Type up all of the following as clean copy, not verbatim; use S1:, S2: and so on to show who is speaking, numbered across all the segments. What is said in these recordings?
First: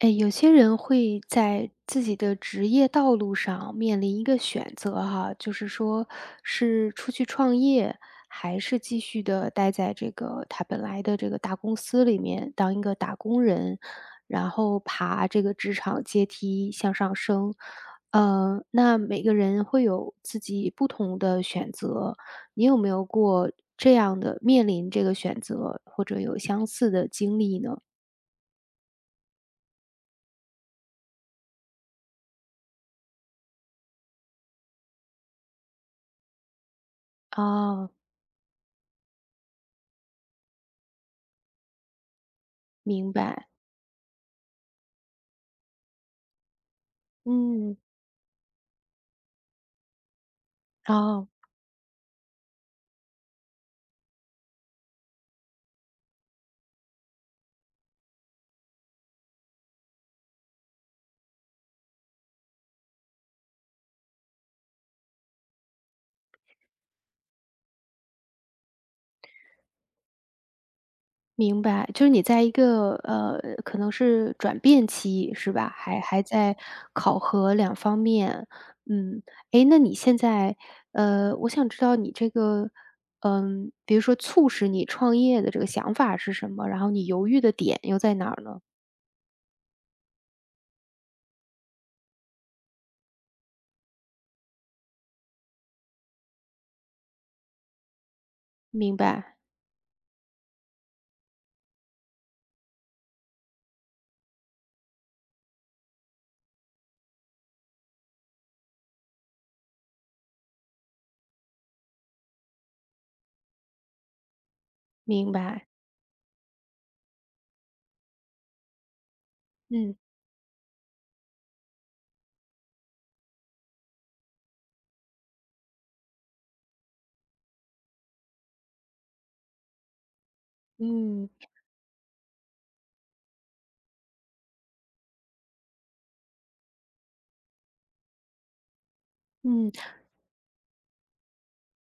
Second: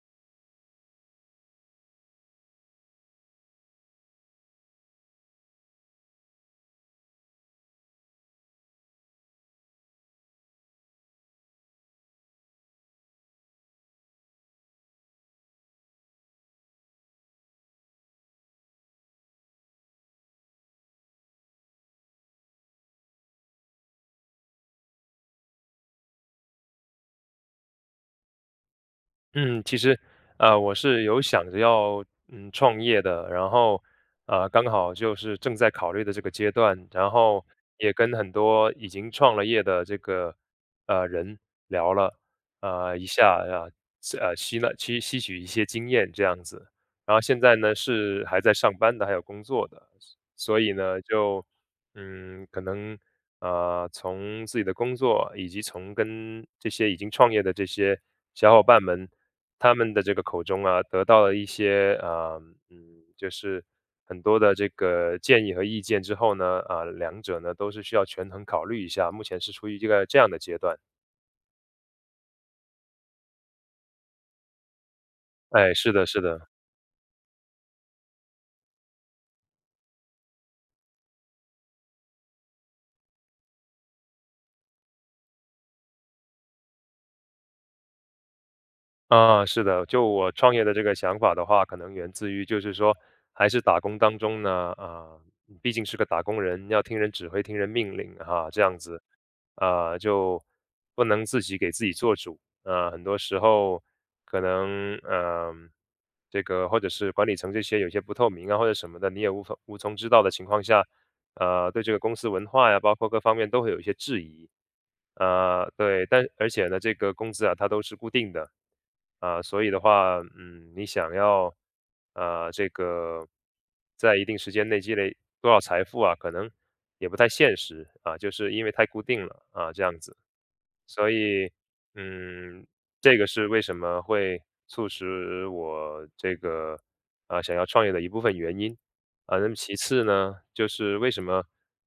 S1: 哎，有些人会在自己的职业道路上面临一个选择哈，就是说是出去创业，还是继续的待在这个他本来的这个大公司里面当一个打工人，然后爬这个职场阶梯向上升。那每个人会有自己不同的选择，你有没有过这样的面临这个选择，或者有相似的经历呢？
S2: 嗯，其实，我是有想着要创业的，然后刚好就是正在考虑的这个阶段，然后
S1: 哦，
S2: 也跟很多已经创了业的这个人聊了一
S1: 明
S2: 下
S1: 白。
S2: 啊吸了吸吸取一些经验这样子，然后现在呢
S1: 嗯，
S2: 是还在上班的，还有工作的，所以呢
S1: 哦，
S2: 就可能。从自己的工作以及从跟这些已经创业的这些小伙伴们他们的这个口中啊，得到了一些啊，就是很多的这个建议和意见之后呢，啊，两者呢都是需要权衡考虑一下，目前是处于一个这样的阶段。
S1: 明白，就是你在一个，可能是转变期，是吧？
S2: 哎，是
S1: 还
S2: 的，是
S1: 还
S2: 的。
S1: 在考核两方面，嗯。诶，那你现在，我想知道你这个，嗯，比如说促使你创业的这个想法是什么？然后你犹豫的点又在哪儿呢？
S2: 啊，是的，就我创业的这个想法的话，可能源自于就是说，还是打工当中呢，啊，毕竟是个打工人，要听人指挥、听人命令哈，这样
S1: 明
S2: 子，
S1: 白，
S2: 啊，就不能自己给自己做主，啊，很多时候可能，这个或者是管理层这些有些不透明啊，或者什么的，你也无从知道的情况下，对这个公司文化呀，包括各方面都会有一些质疑。
S1: 明白，
S2: 对，但而且呢，这个工资啊，它都是固定的，啊、所以的
S1: 嗯。
S2: 话，嗯，你想要，这个在一定时间内积累多少财富啊，可能也不太现实啊，就是因为太固定了啊，这样子。所
S1: 嗯。
S2: 以，嗯，这个是为什么会促使我这个啊、想要创业的一部分原因。啊，那么
S1: 嗯。
S2: 其次呢，就是为什么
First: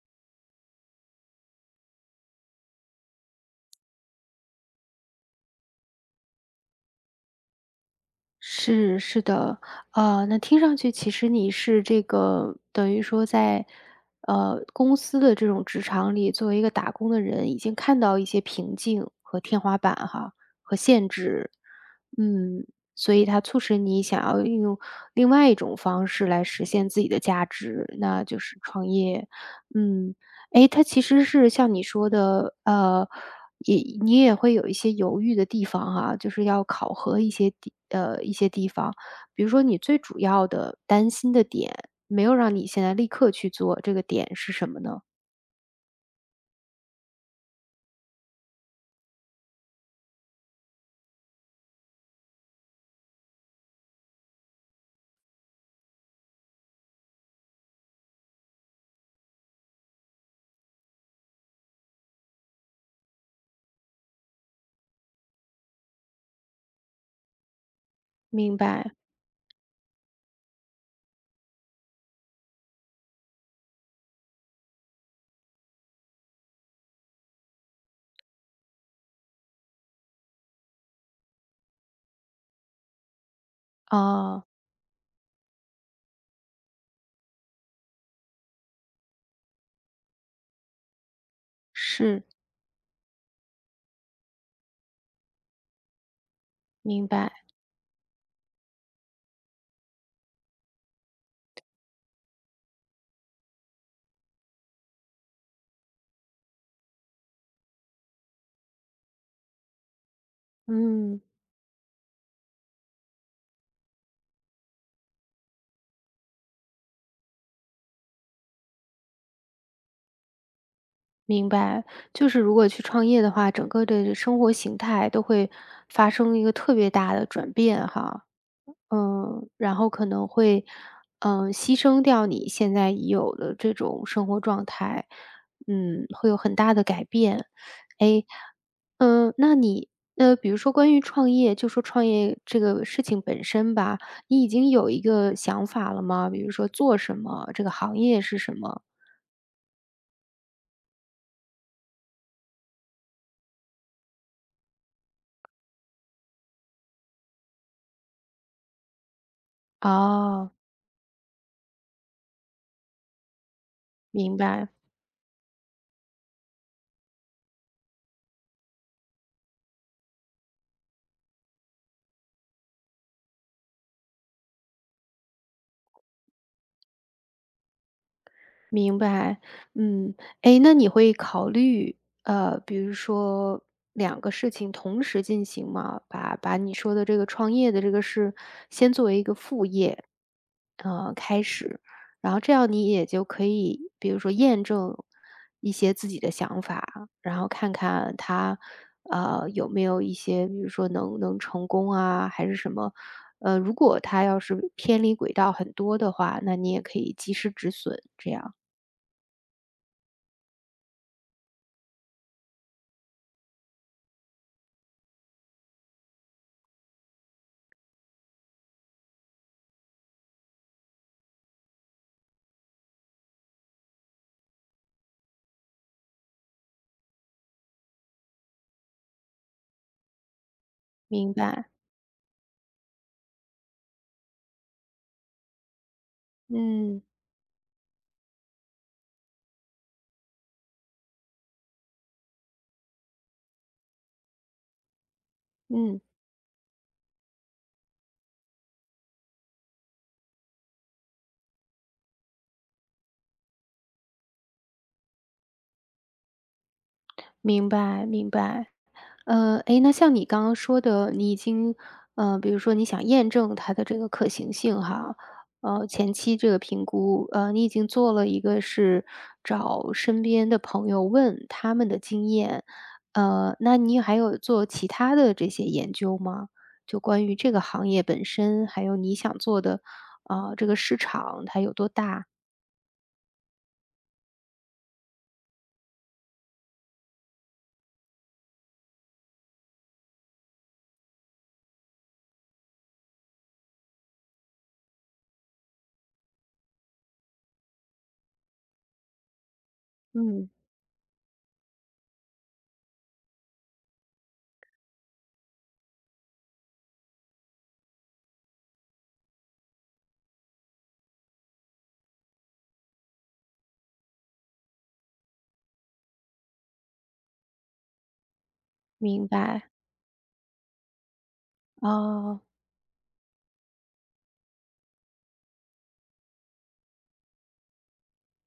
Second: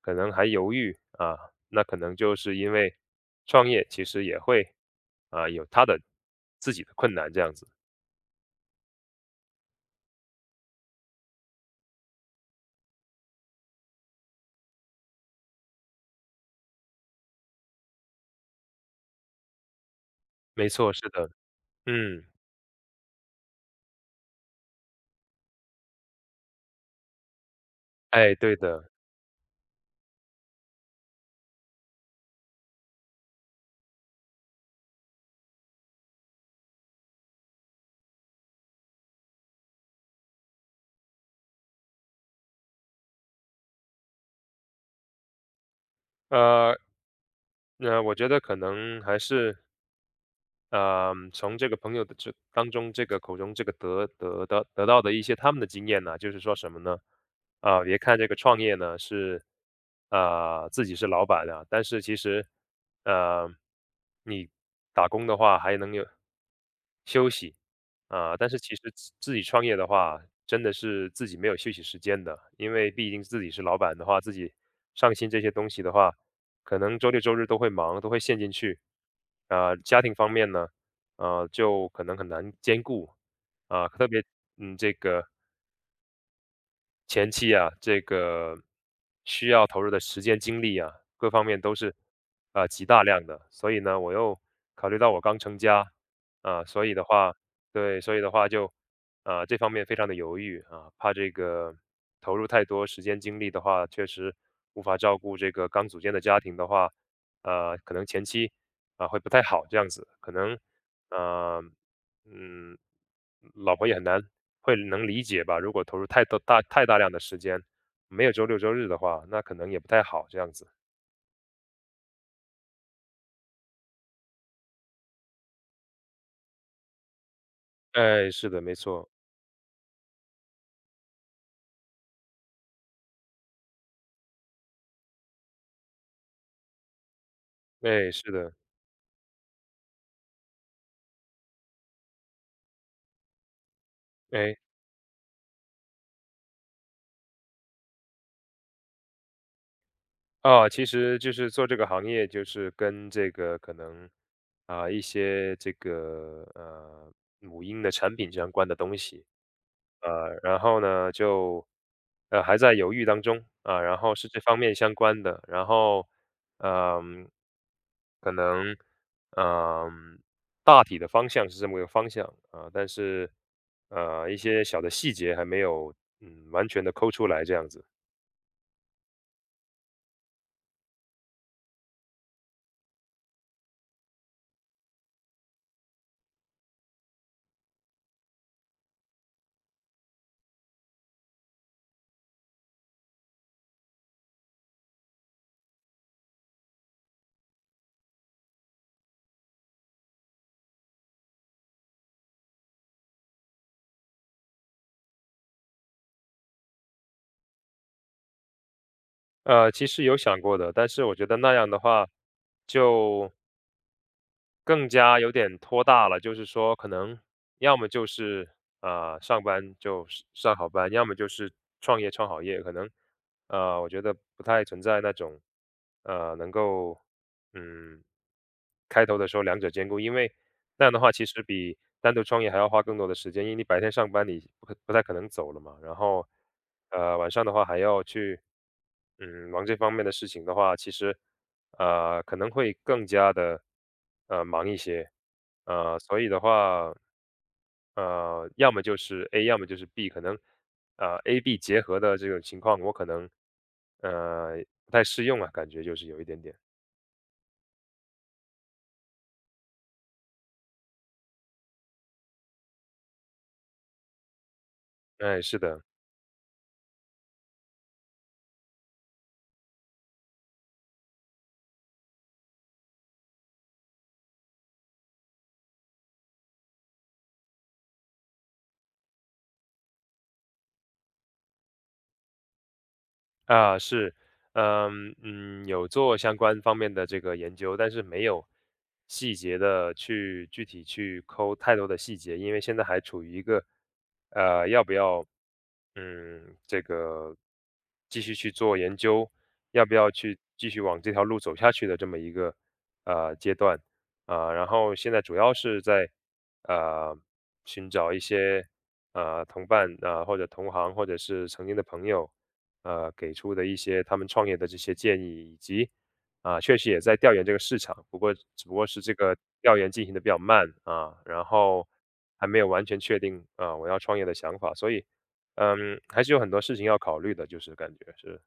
S2: 可能还犹豫啊？那可能就是因为创业其实也会啊有他的自己的困难这样子。
S1: 是，是的，那听上去其实你是这个等于说在，公司的这种职场里，作为一个打工的人，已经看到一些瓶颈和天花板哈，
S2: 没
S1: 和
S2: 错，是
S1: 限
S2: 的，
S1: 制，
S2: 嗯，
S1: 嗯，所以它促使你想要运用另外一种方式来实现自己的价值，那
S2: 哎，
S1: 就
S2: 对
S1: 是创
S2: 的，
S1: 业，嗯，诶，它其实是像你说的，也你也会有一些犹豫的地方哈，就是要考核一些地方。比如说你最主要的担心的点，没有让你现在立刻去做，这个点是什么呢？
S2: 呃，那我觉得可能还是从这个朋友的这当中，这个口中这个得到的一些他们的经验呢，就是说什么呢？啊、别看这个创业呢是，啊自己是老板啊，但是其实，呃，你打工的话还能有休息，啊，但
S1: 明
S2: 是其实
S1: 白，
S2: 自己创业的话，真的是自己没有休息时间的，因为毕竟自己是老板的话，自己上新这些东西的话，可能周六周日都会忙，都会陷进去。啊、家庭方面呢，啊，就可能很难兼顾啊、特别
S1: 啊，
S2: 这个前期啊，这个需要投入的时间、精力啊，各方面都是
S1: 是，
S2: 啊、极大量的。所以呢，我又考虑到我刚成家啊、所以的
S1: 明白，
S2: 话，对，所以的话就啊、这方面非常的犹豫啊，怕这个投入太多时间精力的话，确实无法照顾这个刚组建的家庭的话，可能前期啊、会不太好这样子，可能
S1: 嗯，
S2: 呃嗯，老婆也很难会能理解吧，如果投入太大量的时间，没有周六周日的话，那可能也不太好这样子。
S1: 明白。就是如果去创业的话，整个的生活形态都会发生一个特别大的转变哈。
S2: 哎，是的，没错，
S1: 嗯，然后可能会，嗯，牺牲掉你现在已有的这种生活状态，嗯，会有很大的改变。
S2: 哎，
S1: 哎，
S2: 是的，
S1: 嗯，那你，比如说关于创业，就说创业这个事情本身吧，你已
S2: 哎。
S1: 经有一个想法了吗？比如说做什么，这个行业是什么？
S2: 哦，其实就是做这个行业，就是跟这个可能啊、一些这个母婴的产品相关的东西，
S1: 哦，
S2: 然后呢就还在犹豫当中啊、然后是
S1: 明
S2: 这方
S1: 白。
S2: 面相关的，然后嗯、可能嗯、大体的方向是这么个方向啊、但是一些小的细节还没有完全的抠出来这样子。
S1: 明白，嗯，哎，那你会考虑，比如说两个事情同时进行吗？把你说的这个创业的这个事，先作为一个副业，开始，然后这样你也就可以，比如说验证一些自己的想法，然后看看他，有没有一些，比如说能成功啊，还是什么？如果他要是偏离轨道很多的话，那你也可以及时止损，这样。
S2: 其实有想过的，但是我觉得那样的话，就更加有点拖大了。就是说，可能要么就是啊、上班就上好班，要么就是创业创好业。可能我觉得不太存在那种能够嗯开头的时候两者兼顾，因为那样的话其
S1: 明
S2: 实
S1: 白，
S2: 比单独创业还要花更多的时间，因为你白天上班你不太可能走了嘛，然后，
S1: 嗯
S2: 晚上的话还要去，忙这方面的事情的话，其实，可能会更加的，忙一些，
S1: 嗯，
S2: 所以的话，要么就是 A，要么就是 B，可能，A、B 结合的这种情况，我可能，呃，不太适用啊，感觉就是有一点点，
S1: 明白明白。诶，那像你刚刚说的，你已经，比如说你想验证它的这个可行性哈，
S2: 哎，是的。
S1: 前期这个评估，你已经做了一个是找身边的朋友问他们的经验，那你还有做其他的这些研究吗？就关于这个行业本身，还有你想做的，啊、这个市场它有多大？
S2: 啊，是，有做相关方面的这个研究，但是没有细节的去具体去抠太多的细节，因为现在还处于一个要不要这个继续去做研究，要不要去
S1: 嗯，
S2: 继续往这条路走下去的这么一个阶段啊，然后现在主要是在呃寻找一些同伴啊，或者同行或者是曾经的朋友。给出的一些他们创业的这些建议，以及啊，确实也在调研这个市场，不过只不过是这
S1: 明
S2: 个
S1: 白，
S2: 调研进行的比较慢啊，然后
S1: 哦。
S2: 还没有完全确定啊我要创业的想法，所以还是有很多事情要考虑的，就是感觉是。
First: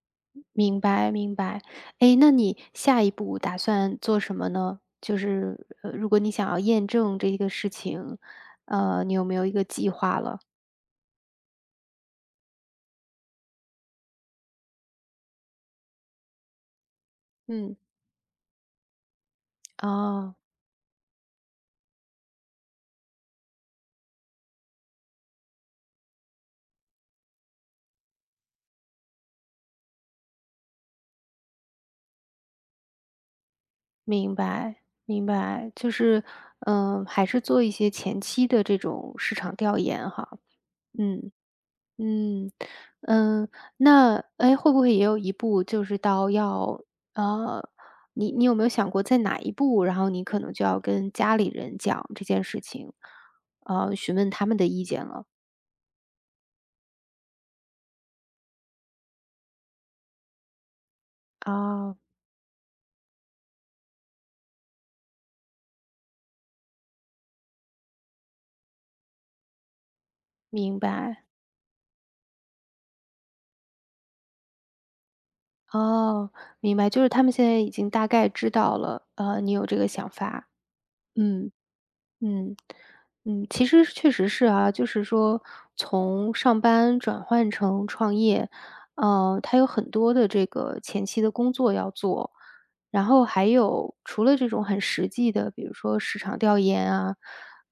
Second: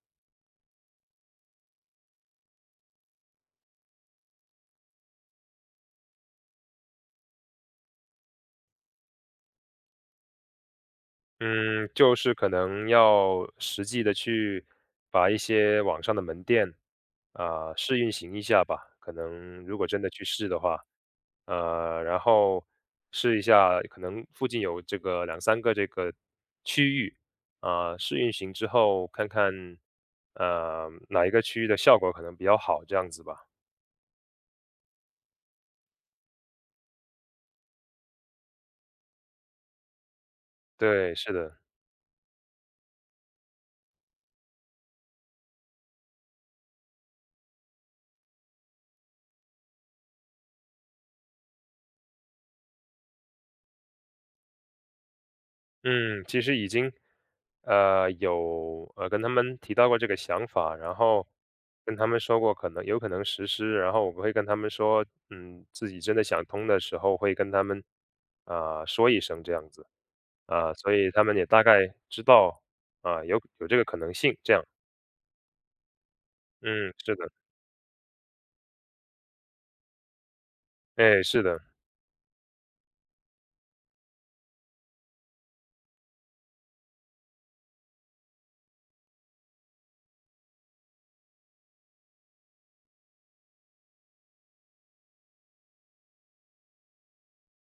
S1: 明白明白。哎，那你下一步打算做什么呢？就是，如果你想要验证这个事情，你有没有一个计划了？
S2: 嗯，就是可能要实际的去把一些网上的门店，啊，
S1: 嗯。
S2: 试运行一下吧。可能如果真的去
S1: 哦，
S2: 试的话，然后试一下，可能附近有这个两三个这个区域，啊，试运行之后看看，哪一个区域的效果可能比较好，这样子吧。
S1: 明白明白，就是，嗯，还是做一些前期的这种市场调研哈，
S2: 对，
S1: 嗯。
S2: 是的。
S1: 嗯，嗯，那哎，会不会也有一步就是到要呃，你有没有想过在哪一步，然后你可能就要跟家里人讲这件事情，询问他们的意见了？
S2: 嗯，其实已经，有跟他们提到过这个想法，然后跟
S1: 哦，
S2: 他们说过可能有可能实施，然后我会跟他们说，嗯，自己真的想通的时候会跟他们啊、说一声这样子啊、
S1: 明
S2: 所以他
S1: 白。
S2: 们也大概知道啊、有这个可能性，这样，
S1: 哦，明白，
S2: 嗯，
S1: 就是
S2: 是
S1: 他
S2: 的，
S1: 们现在已经大概知道了，你有这个想法，
S2: 哎，是
S1: 嗯。
S2: 的，
S1: 嗯，嗯，其实确实是啊，就是说从上班转换成创业，它有很多的这个前期的工作要做，然后还有除了这种很实际的，比如说市场调研啊，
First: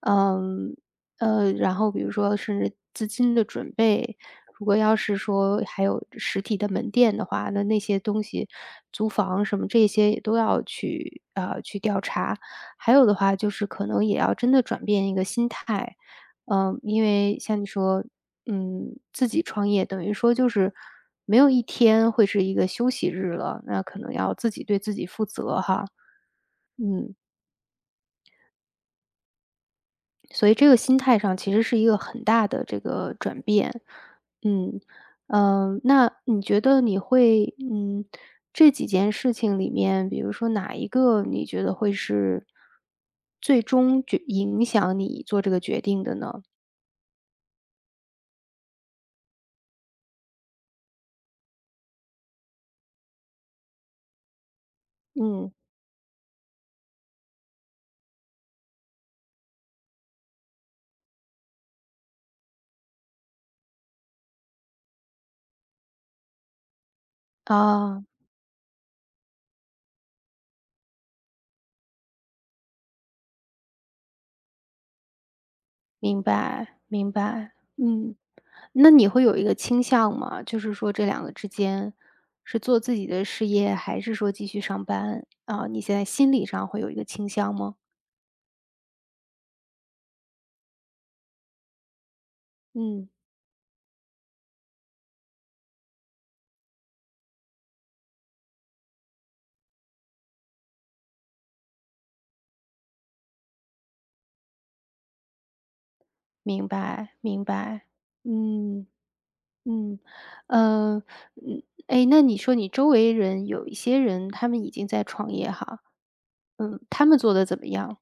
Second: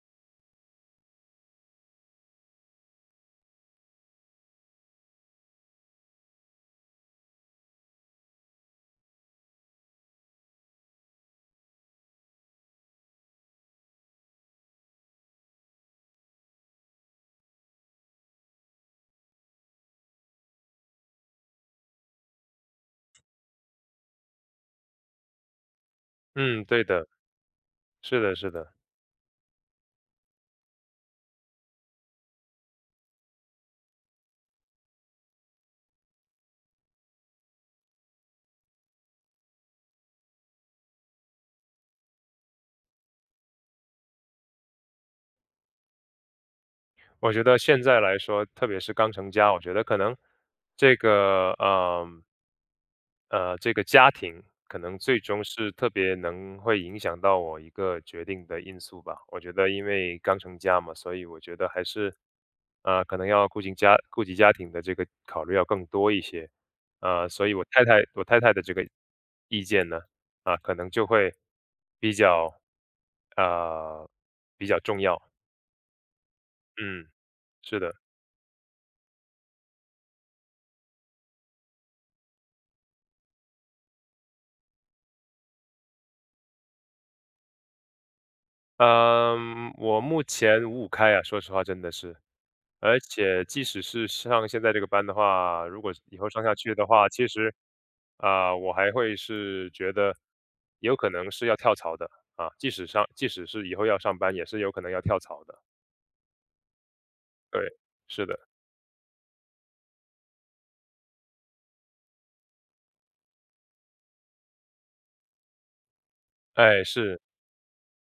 S1: 嗯，然后比如说甚至资金的准备，如果要是说还有实体的门店的话，那那些东西，租房什么这些也都要去啊、去调查。还有的话就是可能也要真的转变一个心态，嗯，因为像你说，嗯，自己创业等于说就是没有一天会是一个休息日了，那可能要自己对自己负责哈，
S2: 嗯，对的，
S1: 嗯。
S2: 是的，是的。
S1: 所以这个心态上其实是一个很大的这个转变。嗯，那你觉得你会嗯，这几件事情里面，比如说哪一个你觉得会是最终决影响你做这个决定的呢？
S2: 我觉得现在来说，特别是刚成家，我觉得可能这个，这个家庭可能最终
S1: 嗯，
S2: 是特别能会影响到我一个决定的因素吧。我觉得因为刚成家嘛，所以我觉得还是，可能要顾及家庭的这个考虑要更多一些。所以
S1: 啊，
S2: 我太太的这个意见呢，啊，可能就会比较，呃，比较重要。
S1: 明白
S2: 嗯，
S1: 明白，
S2: 是的，
S1: 嗯。那你会有一个倾向吗？就是说这两个之间，是做自己的事业，还是说继续上班？啊，你现在心理上会有一个倾向吗？
S2: 嗯，我目前五五开啊，说实话真的是。而
S1: 嗯，
S2: 且即使是上现在这个班的话，如果以后上下去的话，其实，啊、我还会是觉得有可能是要跳槽的啊。即使是以后要上班，也是有可能要跳槽的。
S1: 明白明
S2: 对，
S1: 白。
S2: 是的，
S1: 嗯嗯，呃，嗯，哎，那你说你周围人有一些人他们已经在创业哈，嗯，
S2: 哎，
S1: 他们
S2: 是。
S1: 做的怎么样？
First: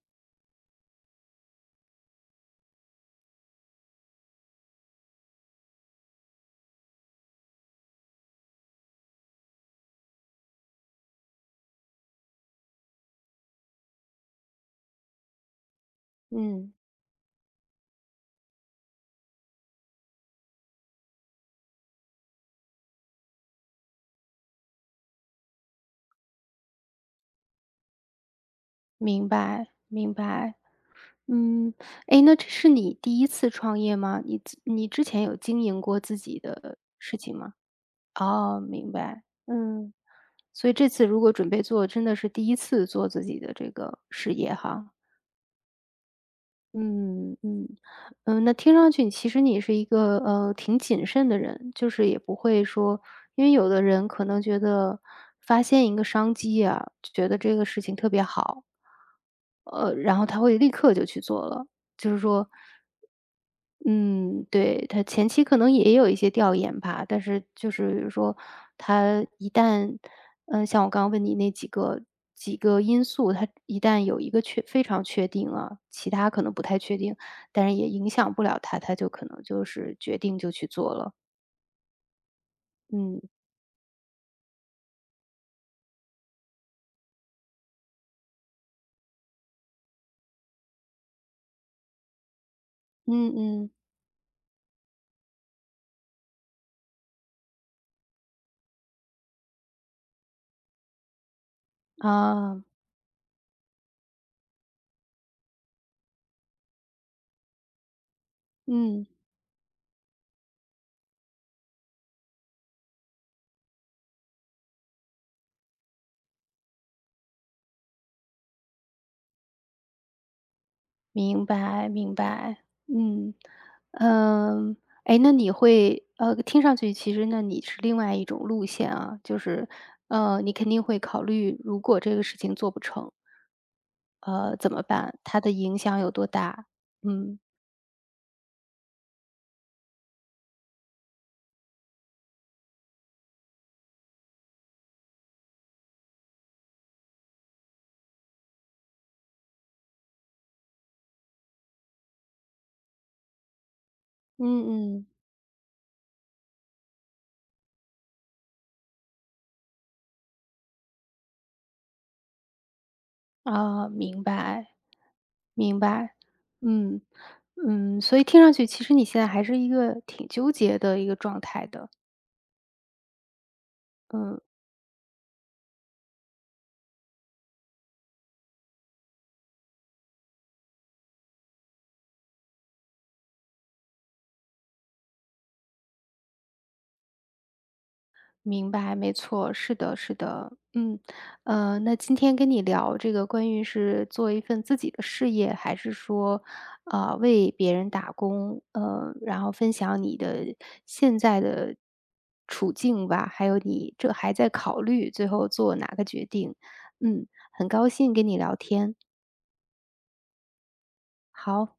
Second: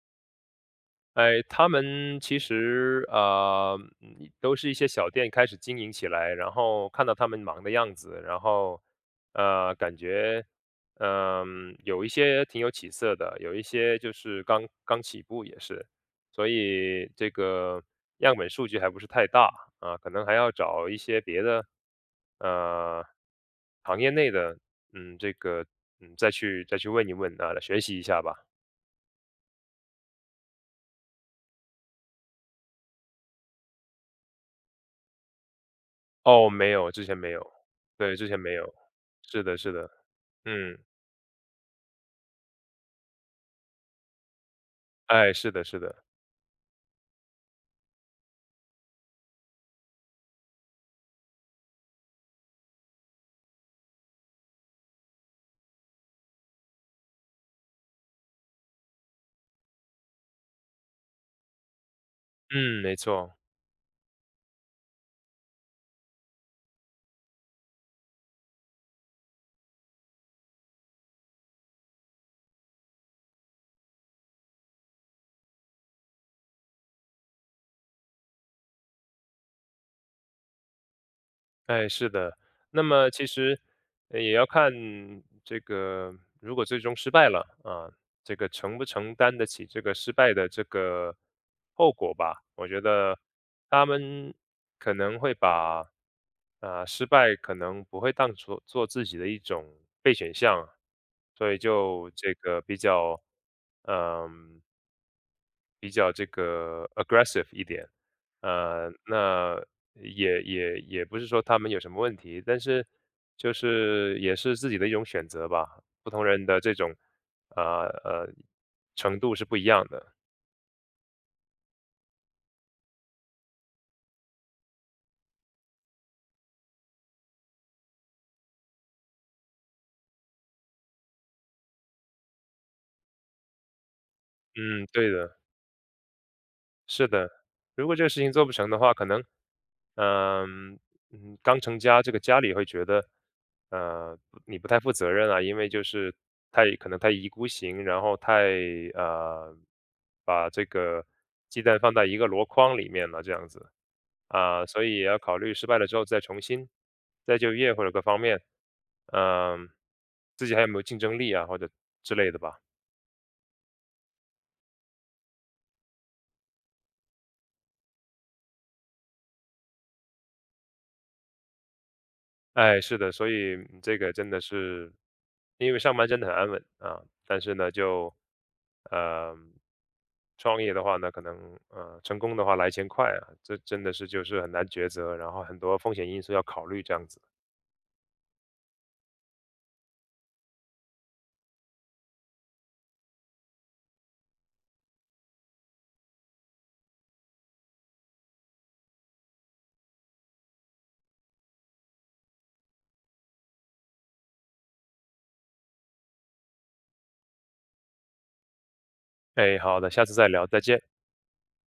S2: 哎，他们其实啊、都是一些小店开始经营起来，然后看到他们忙的样子，然后感觉有一些挺有起色的，有一些就是刚刚起步也是，所
S1: 嗯，
S2: 以这个样本数据还不是太大啊，可能还要找一些别的呃行业内的，这个再去问一问啊，来学习一下吧。
S1: 明白明白。嗯，哎，那这是你第一次创业吗？你之前有经营过自己
S2: 哦，没
S1: 的
S2: 有，之前
S1: 事
S2: 没
S1: 情
S2: 有。对，之前没
S1: 哦，
S2: 有。
S1: 明白，
S2: 是的是的。
S1: 嗯，所以
S2: 嗯，
S1: 这次如果准备做，真的是第一次做自己的这个事业哈。
S2: 哎，是的是的。
S1: 嗯嗯，嗯，那听上去其实你是一个挺谨慎的人，就是也不会说，因为有的人可能觉得发现一个商机啊，就觉得这个事情特别好，然后他会立刻就去做了，就是说
S2: 嗯，没错。
S1: 嗯，对，他前期可能也有一些调研吧，但是就是说，他一旦，嗯，像我刚刚问你那几个因素，他一旦有一个非常确定啊，其他可能不太确定，但是也影响不了他，他就可能就是决定就去做了。
S2: 哎，是的。那么
S1: 嗯
S2: 其实，也要看这个，如果最终失败了啊，这个承不承担得起这个失败的这个后果吧。我觉得
S1: 嗯嗯，
S2: 他们可能会把，啊，失败可能不会当做自己的一种备选项啊，所以就这个
S1: 啊，
S2: 比较，嗯、比较这个 aggressive 一点，
S1: 嗯。
S2: 那也不是说他们有什么问题，但是就是也是自己的一种选择吧，不同人的这种呃呃程度是不一样的。
S1: 明白明白，嗯，嗯，哎，那你会听上去其实那你是另外一种路线啊，就是，你肯定会考虑，如果这个事情做不成，怎么
S2: 嗯，对
S1: 办？
S2: 的。
S1: 它的影响有多大？
S2: 是的，
S1: 嗯，
S2: 如果这个事情做不成的话，可能，嗯刚成家，这个家里会觉得，呃，你不太负责任啊，因为就是太可能太一意孤行，然后太呃，把这个鸡蛋放在一个箩筐里面了这样子
S1: 嗯
S2: 啊，所以也
S1: 嗯，
S2: 要考虑失败了之后再重新再就业或者各方面，嗯，自己还有没有竞争力啊，或者之类的吧。
S1: 啊，明白明白，嗯嗯，所以听上去其实你现在还是一个挺纠结的一个状态的，
S2: 哎，是的，所以这个真
S1: 嗯。
S2: 的是，因为上班真的很安稳啊，但是呢，就，呃，创业的话呢，可能成功的话来钱快啊，这真的是就是很难抉择，然后很多风险因素要考虑这样子。
S1: 明白，没错，是的，是的，嗯，那今天跟你聊这个关于是做一份自己的事业，还是说，为别人打工，然后分享你的现在的处境吧，还有你这还在考虑最后做哪个决定，嗯，很高兴跟你聊天，
S2: 哎，好的，下次再聊，再见。
S1: 好。